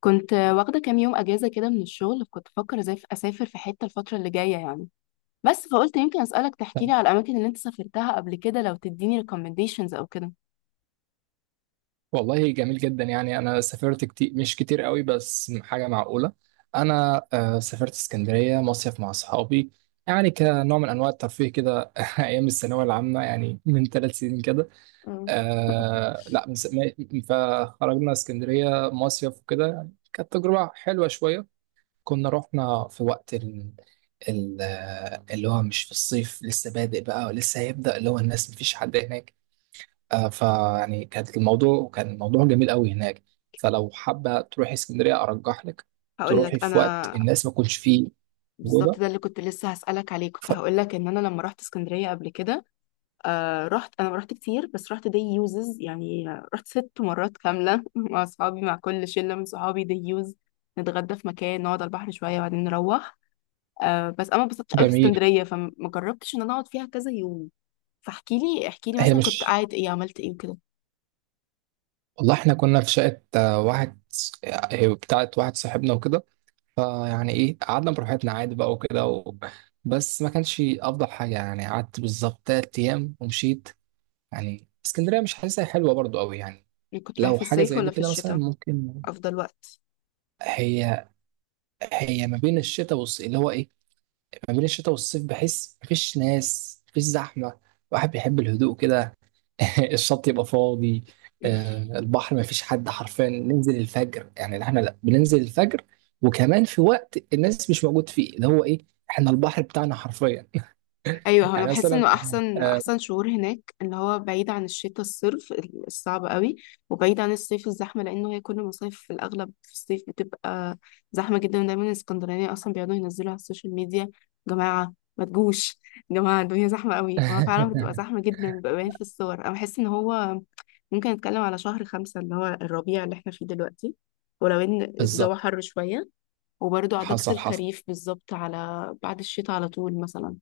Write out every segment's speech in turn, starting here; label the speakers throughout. Speaker 1: كنت واخدة كام يوم أجازة كده من الشغل، كنت بفكر ازاي أسافر في حتة الفترة اللي جاية يعني. بس فقلت يمكن أسألك
Speaker 2: طب،
Speaker 1: تحكيلي على الأماكن اللي أنت سافرتها قبل كده، لو تديني recommendations أو كده.
Speaker 2: والله جميل جدا، يعني انا سافرت كتير، مش كتير قوي، بس حاجه معقوله. انا سافرت اسكندريه مصيف مع اصحابي، يعني كنوع من انواع الترفيه كده. ايام الثانويه العامه، يعني من 3 سنين كده.
Speaker 1: مم.
Speaker 2: آه، لا، فخرجنا اسكندريه مصيف وكده، يعني كانت تجربه حلوه شويه. كنا رحنا في وقت ال- اللي هو مش في الصيف، لسه بادئ بقى ولسه هيبدأ، اللي هو الناس مفيش حد هناك. فيعني كان الموضوع جميل قوي هناك. فلو حابة تروحي اسكندرية، أرجح لك
Speaker 1: هقول
Speaker 2: تروحي
Speaker 1: لك انا.
Speaker 2: في وقت الناس ما تكونش فيه
Speaker 1: بالظبط
Speaker 2: موجودة.
Speaker 1: ده اللي كنت لسه هسألك عليه، كنت
Speaker 2: ف-
Speaker 1: هقول لك ان انا لما رحت اسكندرية قبل كده. رحت انا، ما رحت كتير بس رحت دي يوزز يعني. رحت 6 مرات كاملة مع اصحابي، مع كل شلة من صحابي دي يوز. نتغدى في مكان، نقعد على البحر شوية وبعدين نروح. بس انا ما اتبسطتش قوي في
Speaker 2: جميل.
Speaker 1: اسكندريه، فما جربتش ان انا اقعد فيها كذا يوم. فاحكي لي
Speaker 2: هي
Speaker 1: مثلا كنت
Speaker 2: مش
Speaker 1: قاعد ايه، عملت ايه وكده.
Speaker 2: والله احنا كنا في شقة، واحد، هي بتاعت واحد صاحبنا وكده. فيعني ايه، قعدنا براحتنا عادي بقى وكده بس ما كانش أفضل حاجة، يعني قعدت بالظبط 3 أيام ومشيت. يعني اسكندرية مش حاسسها حلوة برضو قوي يعني.
Speaker 1: يعني كنت رايح
Speaker 2: لو
Speaker 1: في
Speaker 2: حاجة
Speaker 1: الصيف
Speaker 2: زي
Speaker 1: ولا
Speaker 2: دي
Speaker 1: في
Speaker 2: كده مثلا
Speaker 1: الشتاء؟
Speaker 2: ممكن.
Speaker 1: افضل وقت؟
Speaker 2: هي هي ما بين الشتاء والصيف، اللي هو ايه ما بين الشتاء والصيف، بحس مفيش ناس، مفيش زحمة. الواحد بيحب الهدوء كده. الشط يبقى فاضي، البحر مفيش حد حرفيا. ننزل الفجر، يعني احنا لا بننزل الفجر، وكمان في وقت الناس مش موجود فيه، اللي هو ايه، احنا البحر بتاعنا حرفيا.
Speaker 1: ايوه، هو انا
Speaker 2: يعني
Speaker 1: بحس
Speaker 2: مثلا.
Speaker 1: انه احسن
Speaker 2: آه،
Speaker 1: احسن شهور هناك اللي هو بعيد عن الشتاء الصرف الصعب قوي، وبعيد عن الصيف الزحمه، لانه هي كل مصيف في الاغلب في الصيف بتبقى زحمه جدا. دايما الاسكندرانيه اصلا بيقعدوا ينزلوا على السوشيال ميديا: جماعه ما تجوش، يا جماعه الدنيا زحمه قوي، وهو فعلا بتبقى زحمه جدا، بيبقى باين في الصور. انا بحس ان هو ممكن نتكلم على شهر خمسة اللي هو الربيع اللي احنا فيه دلوقتي، ولو ان الجو
Speaker 2: بالظبط.
Speaker 1: حر شويه، وبرضه عضكة
Speaker 2: حصل، حصل،
Speaker 1: الخريف بالظبط، على بعد الشتاء على طول مثلا.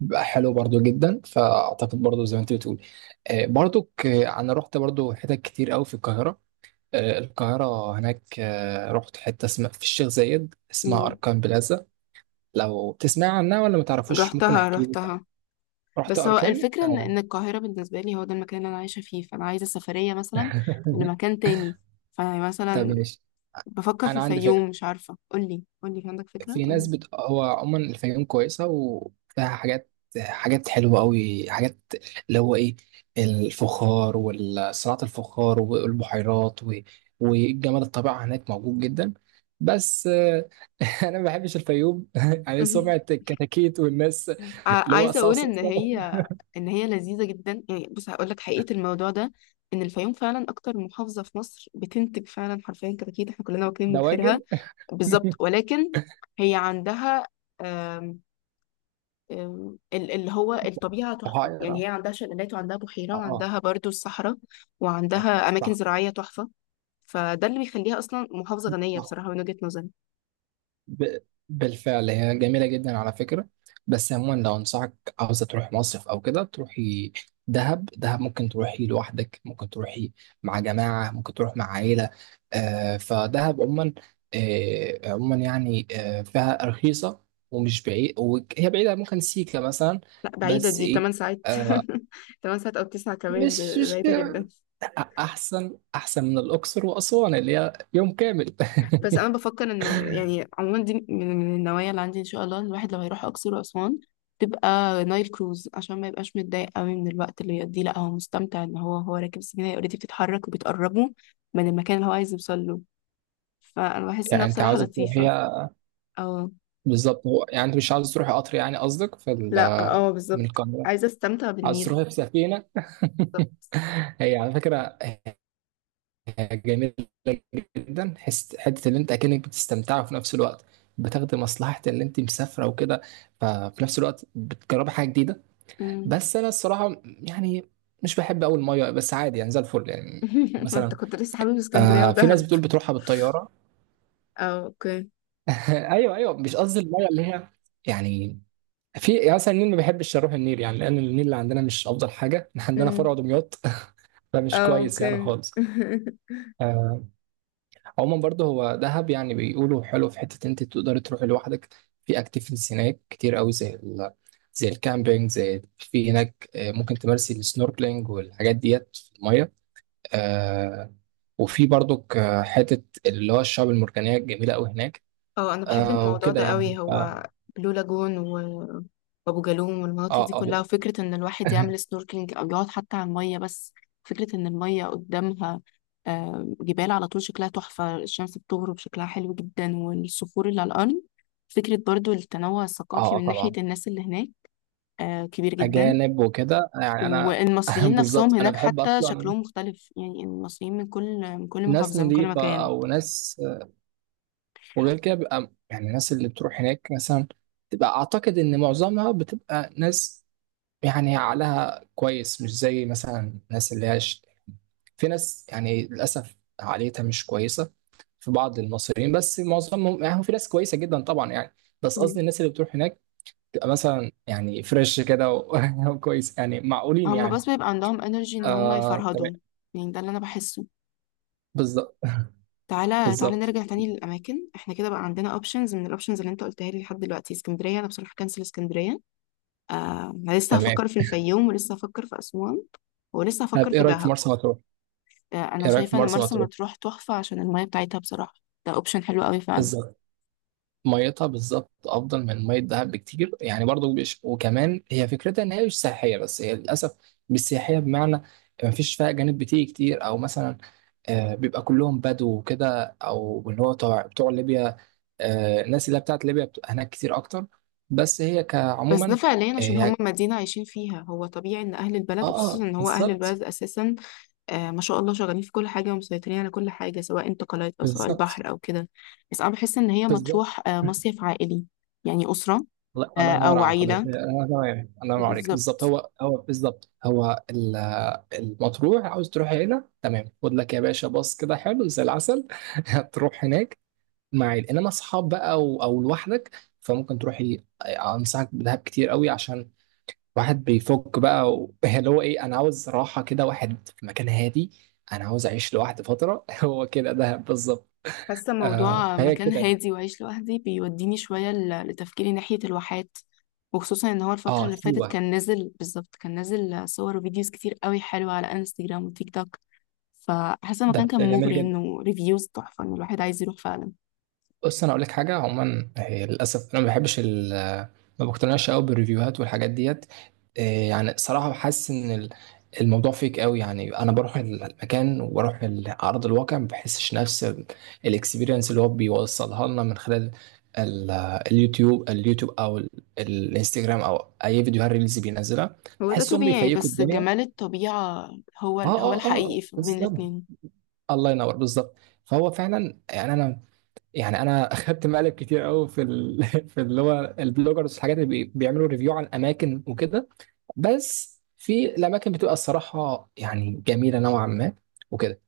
Speaker 2: بقى حلو برضو جدا، فاعتقد برضو زي ما انت بتقول. برضو انا رحت برضو حتت كتير قوي في القاهرة. القاهرة هناك. رحت حتة اسمها في الشيخ زايد، اسمها أركان بلازا. لو تسمع عنها ولا ما تعرفوش، ممكن
Speaker 1: رحتها
Speaker 2: أحكي لك.
Speaker 1: رحتها.
Speaker 2: رحت
Speaker 1: بس هو
Speaker 2: أركان.
Speaker 1: الفكرة ان إن القاهرة بالنسبة لي هو ده المكان اللي انا عايشة فيه، فانا عايزة سفرية مثلا لمكان تاني.
Speaker 2: طب
Speaker 1: فمثلا
Speaker 2: ماشي.
Speaker 1: بفكر في
Speaker 2: أنا عندي فكرة.
Speaker 1: الفيوم، مش عارفة، قولي قولي، في عندك فكرة؟ قولي.
Speaker 2: هو عموما الفيوم كويسة، وفيها حاجات حلوة أوي، حاجات اللي هو إيه، الفخار وصناعة الفخار والبحيرات والجمال، الطبيعة هناك موجود جدا. بس أنا ما بحبش الفيوم. يعني
Speaker 1: مهم.
Speaker 2: سمعة الكتاكيت والناس، اللي هو
Speaker 1: عايزة
Speaker 2: صو،
Speaker 1: اقول
Speaker 2: صو،
Speaker 1: ان
Speaker 2: صو،
Speaker 1: هي ان هي لذيذة جدا. يعني بص هقول لك حقيقة الموضوع ده. ان الفيوم فعلا اكتر محافظة في مصر بتنتج فعلا حرفيا كتاكيت، احنا كلنا واكلين من
Speaker 2: دواجن.
Speaker 1: خيرها، بالظبط، ولكن هي عندها اللي هو الطبيعة تحفة. يعني
Speaker 2: بحيرة.
Speaker 1: هي عندها شلالات وعندها بحيرة
Speaker 2: اه،
Speaker 1: وعندها برضو الصحراء،
Speaker 2: اه،
Speaker 1: وعندها أماكن
Speaker 2: صح،
Speaker 1: زراعية تحفة. فده اللي بيخليها أصلا محافظة غنية
Speaker 2: صح.
Speaker 1: بصراحة من وجهة نظري.
Speaker 2: ب... بالفعل هي جميلة جدا على فكرة. بس عموما، لو أنصحك، عاوزة تروح مصيف أو كده، تروحي دهب. دهب ممكن تروحي لوحدك، ممكن تروحي مع جماعة، ممكن تروح مع عائلة. فدهب عموما، عموما يعني، فيها رخيصة، ومش بعيد. وهي بعيدة، ممكن سيكا مثلا،
Speaker 1: لا بعيدة،
Speaker 2: بس
Speaker 1: دي
Speaker 2: إيه،
Speaker 1: 8 ساعات
Speaker 2: آه
Speaker 1: 8 ساعات أو 9 كمان،
Speaker 2: مش
Speaker 1: ده
Speaker 2: مش
Speaker 1: بعيدة جدا.
Speaker 2: أحسن من الأقصر وأسوان اللي هي يوم كامل.
Speaker 1: بس أنا بفكر إنه يعني عموما دي من النوايا اللي عندي إن شاء الله. الواحد لما يروح أقصر وأسوان تبقى نايل كروز، عشان ما يبقاش متضايق قوي من الوقت اللي يقضيه، لا هو مستمتع ان هو راكب السفينه، هي اوريدي بتتحرك وبتقربه من المكان اللي هو عايز يوصل له. فانا بحس انها
Speaker 2: يعني أنت
Speaker 1: بصراحه
Speaker 2: عاوزة
Speaker 1: لطيفه.
Speaker 2: تروحيها
Speaker 1: اه.
Speaker 2: بالظبط. هو يعني انت مش عاوز تروح قطر، يعني قصدك في ال
Speaker 1: لا اه
Speaker 2: من
Speaker 1: بالظبط،
Speaker 2: القاهرة،
Speaker 1: عايزه استمتع
Speaker 2: عاوز
Speaker 1: بالنيل.
Speaker 2: تروح في سفينة.
Speaker 1: بالظبط.
Speaker 2: هي على فكرة جميلة جدا، حس حتة اللي انت اكنك بتستمتع، وفي نفس الوقت بتاخدي مصلحة اللي انت مسافرة وكده. ففي نفس الوقت بتجربي حاجة جديدة.
Speaker 1: أمم.
Speaker 2: بس انا الصراحة يعني مش بحب اول مية، بس عادي يعني زي الفل يعني.
Speaker 1: انت
Speaker 2: مثلا
Speaker 1: كنت لسه حابب اسكندريه
Speaker 2: في ناس
Speaker 1: ودهب؟
Speaker 2: بتقول بتروحها بالطيارة.
Speaker 1: اه اوكي.
Speaker 2: ايوه، ايوه، مش قصدي المية اللي هي يعني. في، يعني مثلا النيل، ما بحبش اروح النيل يعني، لان النيل اللي عندنا مش افضل حاجه، إحنا عندنا فرع
Speaker 1: أمم.
Speaker 2: دمياط. فمش
Speaker 1: اه
Speaker 2: كويس يعني
Speaker 1: اوكي
Speaker 2: خالص. آه، عموما برضه، هو دهب يعني بيقولوا حلو، في حته انت تقدري تروحي لوحدك. في اكتيفيتيز هناك كتير قوي، زي الكامبينج، زي في هناك ممكن تمارسي السنوركلينج والحاجات ديت في الميه. آه، وفي برضه حته اللي هو الشعاب المرجانيه الجميله قوي هناك.
Speaker 1: اه انا بحب الموضوع
Speaker 2: وكده
Speaker 1: ده
Speaker 2: يعني
Speaker 1: قوي. هو
Speaker 2: اه،
Speaker 1: بلو لاجون و- وابو جالوم والمناطق
Speaker 2: اه.
Speaker 1: دي كلها، وفكره ان الواحد
Speaker 2: اه.
Speaker 1: يعمل سنوركلينج او يقعد حتى على الميه بس. فكره ان الميه قدامها، جبال على طول شكلها تحفه، الشمس بتغرب شكلها حلو جدا، والصخور اللي على الارض. فكره برضو التنوع الثقافي من ناحيه
Speaker 2: طبعا.
Speaker 1: الناس اللي هناك كبير جدا.
Speaker 2: أجانب وكده، يعني أنا.
Speaker 1: والمصريين نفسهم
Speaker 2: بالظبط. أنا
Speaker 1: هناك
Speaker 2: بحب
Speaker 1: حتى
Speaker 2: أصلا
Speaker 1: شكلهم مختلف، يعني المصريين من كل
Speaker 2: ناس
Speaker 1: محافظه، من كل
Speaker 2: نظيفة،
Speaker 1: مكان.
Speaker 2: أو ناس. وغير كده بيبقى يعني الناس اللي بتروح هناك مثلا، تبقى أعتقد إن معظمها بتبقى ناس يعني عقلها كويس، مش زي مثلا الناس اللي هاش. في ناس يعني للأسف عقليتها مش كويسة، في بعض المصريين، بس معظمهم يعني هو في ناس كويسة جدا طبعا يعني. بس قصدي الناس اللي بتروح هناك تبقى مثلا يعني فريش كده وكويس يعني معقولين
Speaker 1: هم
Speaker 2: يعني.
Speaker 1: بس بيبقى عندهم انرجي ان هم
Speaker 2: تمام،
Speaker 1: يفرهدوا، يعني ده اللي انا بحسه.
Speaker 2: بالظبط،
Speaker 1: تعالى تعالى
Speaker 2: بالظبط،
Speaker 1: نرجع تاني للاماكن. احنا كده بقى عندنا اوبشنز، من الاوبشنز اللي انت قلتها لي لحد دلوقتي اسكندريه، انا بصراحه كنسل اسكندريه آه أنا لسه
Speaker 2: تمام.
Speaker 1: هفكر في الفيوم، ولسه هفكر في اسوان، ولسه
Speaker 2: طب
Speaker 1: هفكر في دهب. انا
Speaker 2: ايه رايك في
Speaker 1: شايفه ان
Speaker 2: مرسى
Speaker 1: مرسى
Speaker 2: مطروح؟
Speaker 1: مطروح تحفه عشان الميه بتاعتها بصراحه. ده اوبشن حلو قوي فعلا.
Speaker 2: بالظبط. ميتها بالظبط افضل من ميه دهب بكتير يعني. برضو مش، وكمان هي فكرتها ان هي مش سياحيه، بس هي للاسف مش سياحيه. بمعنى ما فيش فيها اجانب بتيجي كتير، او مثلا بيبقى كلهم بدو وكده، او اللي هو بتوع ليبيا. الناس اللي هي بتاعت ليبيا بتبقى هناك كتير اكتر. بس هي
Speaker 1: بس ده
Speaker 2: كعموما.
Speaker 1: فعليا
Speaker 2: اه،
Speaker 1: عشان هم مدينه عايشين فيها، هو طبيعي ان اهل
Speaker 2: اه.
Speaker 1: البلد، وخصوصا ان هو اهل
Speaker 2: بالظبط،
Speaker 1: البلد اساسا ما شاء الله، شغالين في كل حاجة ومسيطرين على كل حاجة، سواء انتقالات أو سواء
Speaker 2: بالظبط،
Speaker 1: البحر أو كده. بس أنا بحس إن هي
Speaker 2: بالظبط.
Speaker 1: مطروح مصيف عائلي، يعني أسرة
Speaker 2: الله، الله ينور
Speaker 1: أو
Speaker 2: على حضرتك.
Speaker 1: عيلة.
Speaker 2: انا تمام، الله ينور عليك،
Speaker 1: بالظبط.
Speaker 2: بالظبط. هو بالظبط، المطروح، عاوز تروح هنا، تمام. خد لك يا باشا باص كده حلو زي العسل. تروح هناك مع عيل، انما اصحاب بقى، او لوحدك. فممكن تروح. انصحك بدهب كتير قوي، عشان واحد بيفك بقى اللي هو ايه، انا عاوز راحه كده، واحد في مكان هادي، انا عاوز اعيش لوحدي فتره. هو كده دهب بالظبط.
Speaker 1: حاسة موضوع
Speaker 2: فهي
Speaker 1: مكان
Speaker 2: كده.
Speaker 1: هادي وعيش لوحدي بيوديني شوية لتفكيري ناحية الواحات، وخصوصا إن هو الفترة
Speaker 2: اه،
Speaker 1: اللي فاتت
Speaker 2: سيوه.
Speaker 1: كان نازل بالظبط، كان نازل صور وفيديوز كتير قوي حلوة على انستجرام وتيك توك. فحاسة
Speaker 2: ده
Speaker 1: المكان
Speaker 2: ده
Speaker 1: كان
Speaker 2: جميل
Speaker 1: مغري،
Speaker 2: جدا.
Speaker 1: إنه ريفيوز تحفة، إن الواحد عايز يروح فعلا.
Speaker 2: بص، انا اقول لك حاجه، عموما هي للاسف انا ما بحبش ما بقتنعش قوي بالريفيوهات والحاجات ديت. إيه يعني صراحه، حاسس ان الموضوع فيك قوي يعني، انا بروح المكان وبروح ارض الواقع، ما بحسش نفس الاكسبيرينس اللي هو بيوصلها لنا من خلال ال- اليوتيوب، او الانستجرام، او اي فيديوهات ريلز بينزلها.
Speaker 1: هو ده
Speaker 2: بحسهم
Speaker 1: طبيعي
Speaker 2: بيفيكوا
Speaker 1: بس
Speaker 2: الدنيا.
Speaker 1: جمال الطبيعة
Speaker 2: اه،
Speaker 1: هو هو
Speaker 2: اه، اه،
Speaker 1: الحقيقي بين
Speaker 2: بالظبط،
Speaker 1: الاتنين.
Speaker 2: الله ينور، بالظبط. فهو فعلا يعني انا اخدت مقلب كتير قوي في في اللي هو البلوجرز، الحاجات اللي بيعملوا ريفيو على الاماكن وكده. بس في الاماكن بتبقى الصراحه يعني جميله نوعا ما، وكده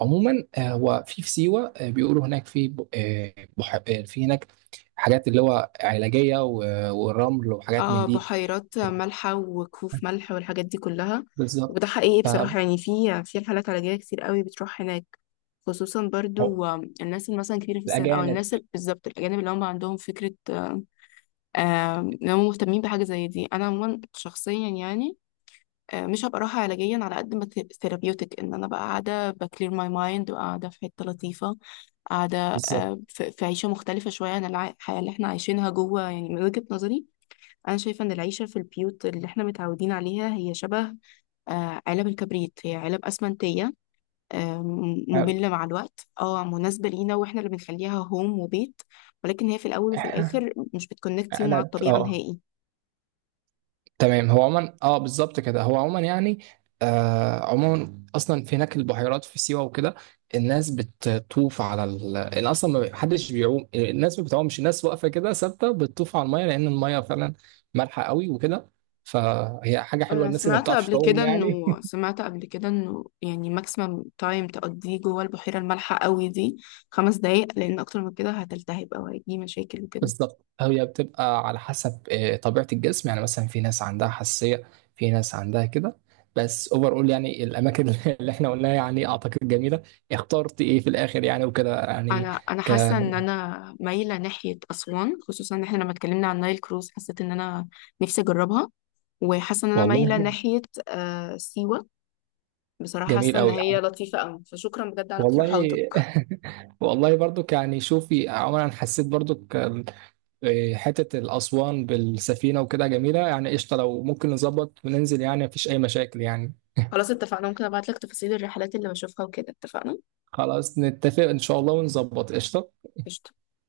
Speaker 2: عموما. هو في سيوه، بيقولوا هناك في ب... آه، بح... آه، في هناك حاجات اللي هو علاجيه والرمل، وحاجات من
Speaker 1: اه،
Speaker 2: دي.
Speaker 1: بحيرات مالحة وكهوف ملح والحاجات دي كلها.
Speaker 2: بالظبط.
Speaker 1: وده حقيقي
Speaker 2: ف
Speaker 1: بصراحة، يعني في رحلات علاجية كتير قوي بتروح هناك، خصوصا برضو الناس اللي مثلا كبيرة في السن، أو
Speaker 2: الاجانب،
Speaker 1: الناس بالظبط الأجانب اللي هم عندهم فكرة إن هم مهتمين بحاجة زي دي. أنا عموما شخصيا يعني مش هبقى راحة علاجيا على قد ما ثيرابيوتك، ان انا بقى قاعدة بكلير ماي مايند وقاعدة في حتة لطيفة، قاعدة
Speaker 2: بالظبط.
Speaker 1: في عيشة مختلفة شوية عن الحياة اللي احنا عايشينها جوه، يعني من وجهة نظري. أنا شايفة إن العيشة في البيوت اللي احنا متعودين عليها هي شبه علب الكبريت، هي علب أسمنتية
Speaker 2: آه،
Speaker 1: مملة مع الوقت، اه مناسبة لينا واحنا اللي بنخليها هوم وبيت، ولكن هي في الأول وفي الآخر مش بتكونكت يو مع
Speaker 2: انا
Speaker 1: الطبيعة
Speaker 2: اه
Speaker 1: نهائي.
Speaker 2: تمام. هو عموما اه بالظبط كده، هو عموما يعني. عموما اصلا في هناك البحيرات في سيوه وكده. الناس بتطوف على ان اصلا، ما حدش بيعوم، الناس ما بتعومش، الناس واقفه كده ثابته، بتطوف على الميه، لان الميه فعلا مالحه قوي وكده. فهي حاجه حلوه،
Speaker 1: انا
Speaker 2: الناس اللي ما
Speaker 1: سمعت
Speaker 2: بتعرفش
Speaker 1: قبل كده
Speaker 2: تعوم يعني.
Speaker 1: انه، سمعت قبل كده انه يعني ماكسيمم تايم تقضيه جوه البحيره المالحه قوي دي 5 دقايق، لان اكتر من كده هتلتهب او هيجي مشاكل وكده.
Speaker 2: بالظبط، هي بتبقى على حسب طبيعة الجسم، يعني مثلا في ناس عندها حساسية، في ناس عندها كده. بس اوفر اول يعني الاماكن اللي احنا قلناها يعني اعتقد جميلة. اخترت ايه في الاخر يعني وكده يعني؟
Speaker 1: انا
Speaker 2: ك
Speaker 1: حاسه ان انا مايله ناحيه اسوان، خصوصا ان احنا لما اتكلمنا عن نايل كروز حسيت ان انا نفسي اجربها. وحاسه ان انا مايله
Speaker 2: والله
Speaker 1: ناحيه سيوه. بصراحه حاسه
Speaker 2: جميل
Speaker 1: ان
Speaker 2: قوي
Speaker 1: هي
Speaker 2: يعني،
Speaker 1: لطيفه قوي، فشكرا بجد على
Speaker 2: والله.
Speaker 1: اقتراحاتك.
Speaker 2: والله برضك يعني. شوفي عموما، انا حسيت برضك حتة الاسوان بالسفينة وكده جميلة يعني. قشطة، لو ممكن نظبط وننزل، يعني مفيش اي مشاكل يعني.
Speaker 1: خلاص اتفقنا، ممكن ابعت لك تفاصيل الرحلات اللي بشوفها وكده. اتفقنا.
Speaker 2: خلاص نتفق ان شاء الله ونظبط، قشطة.
Speaker 1: قشطة.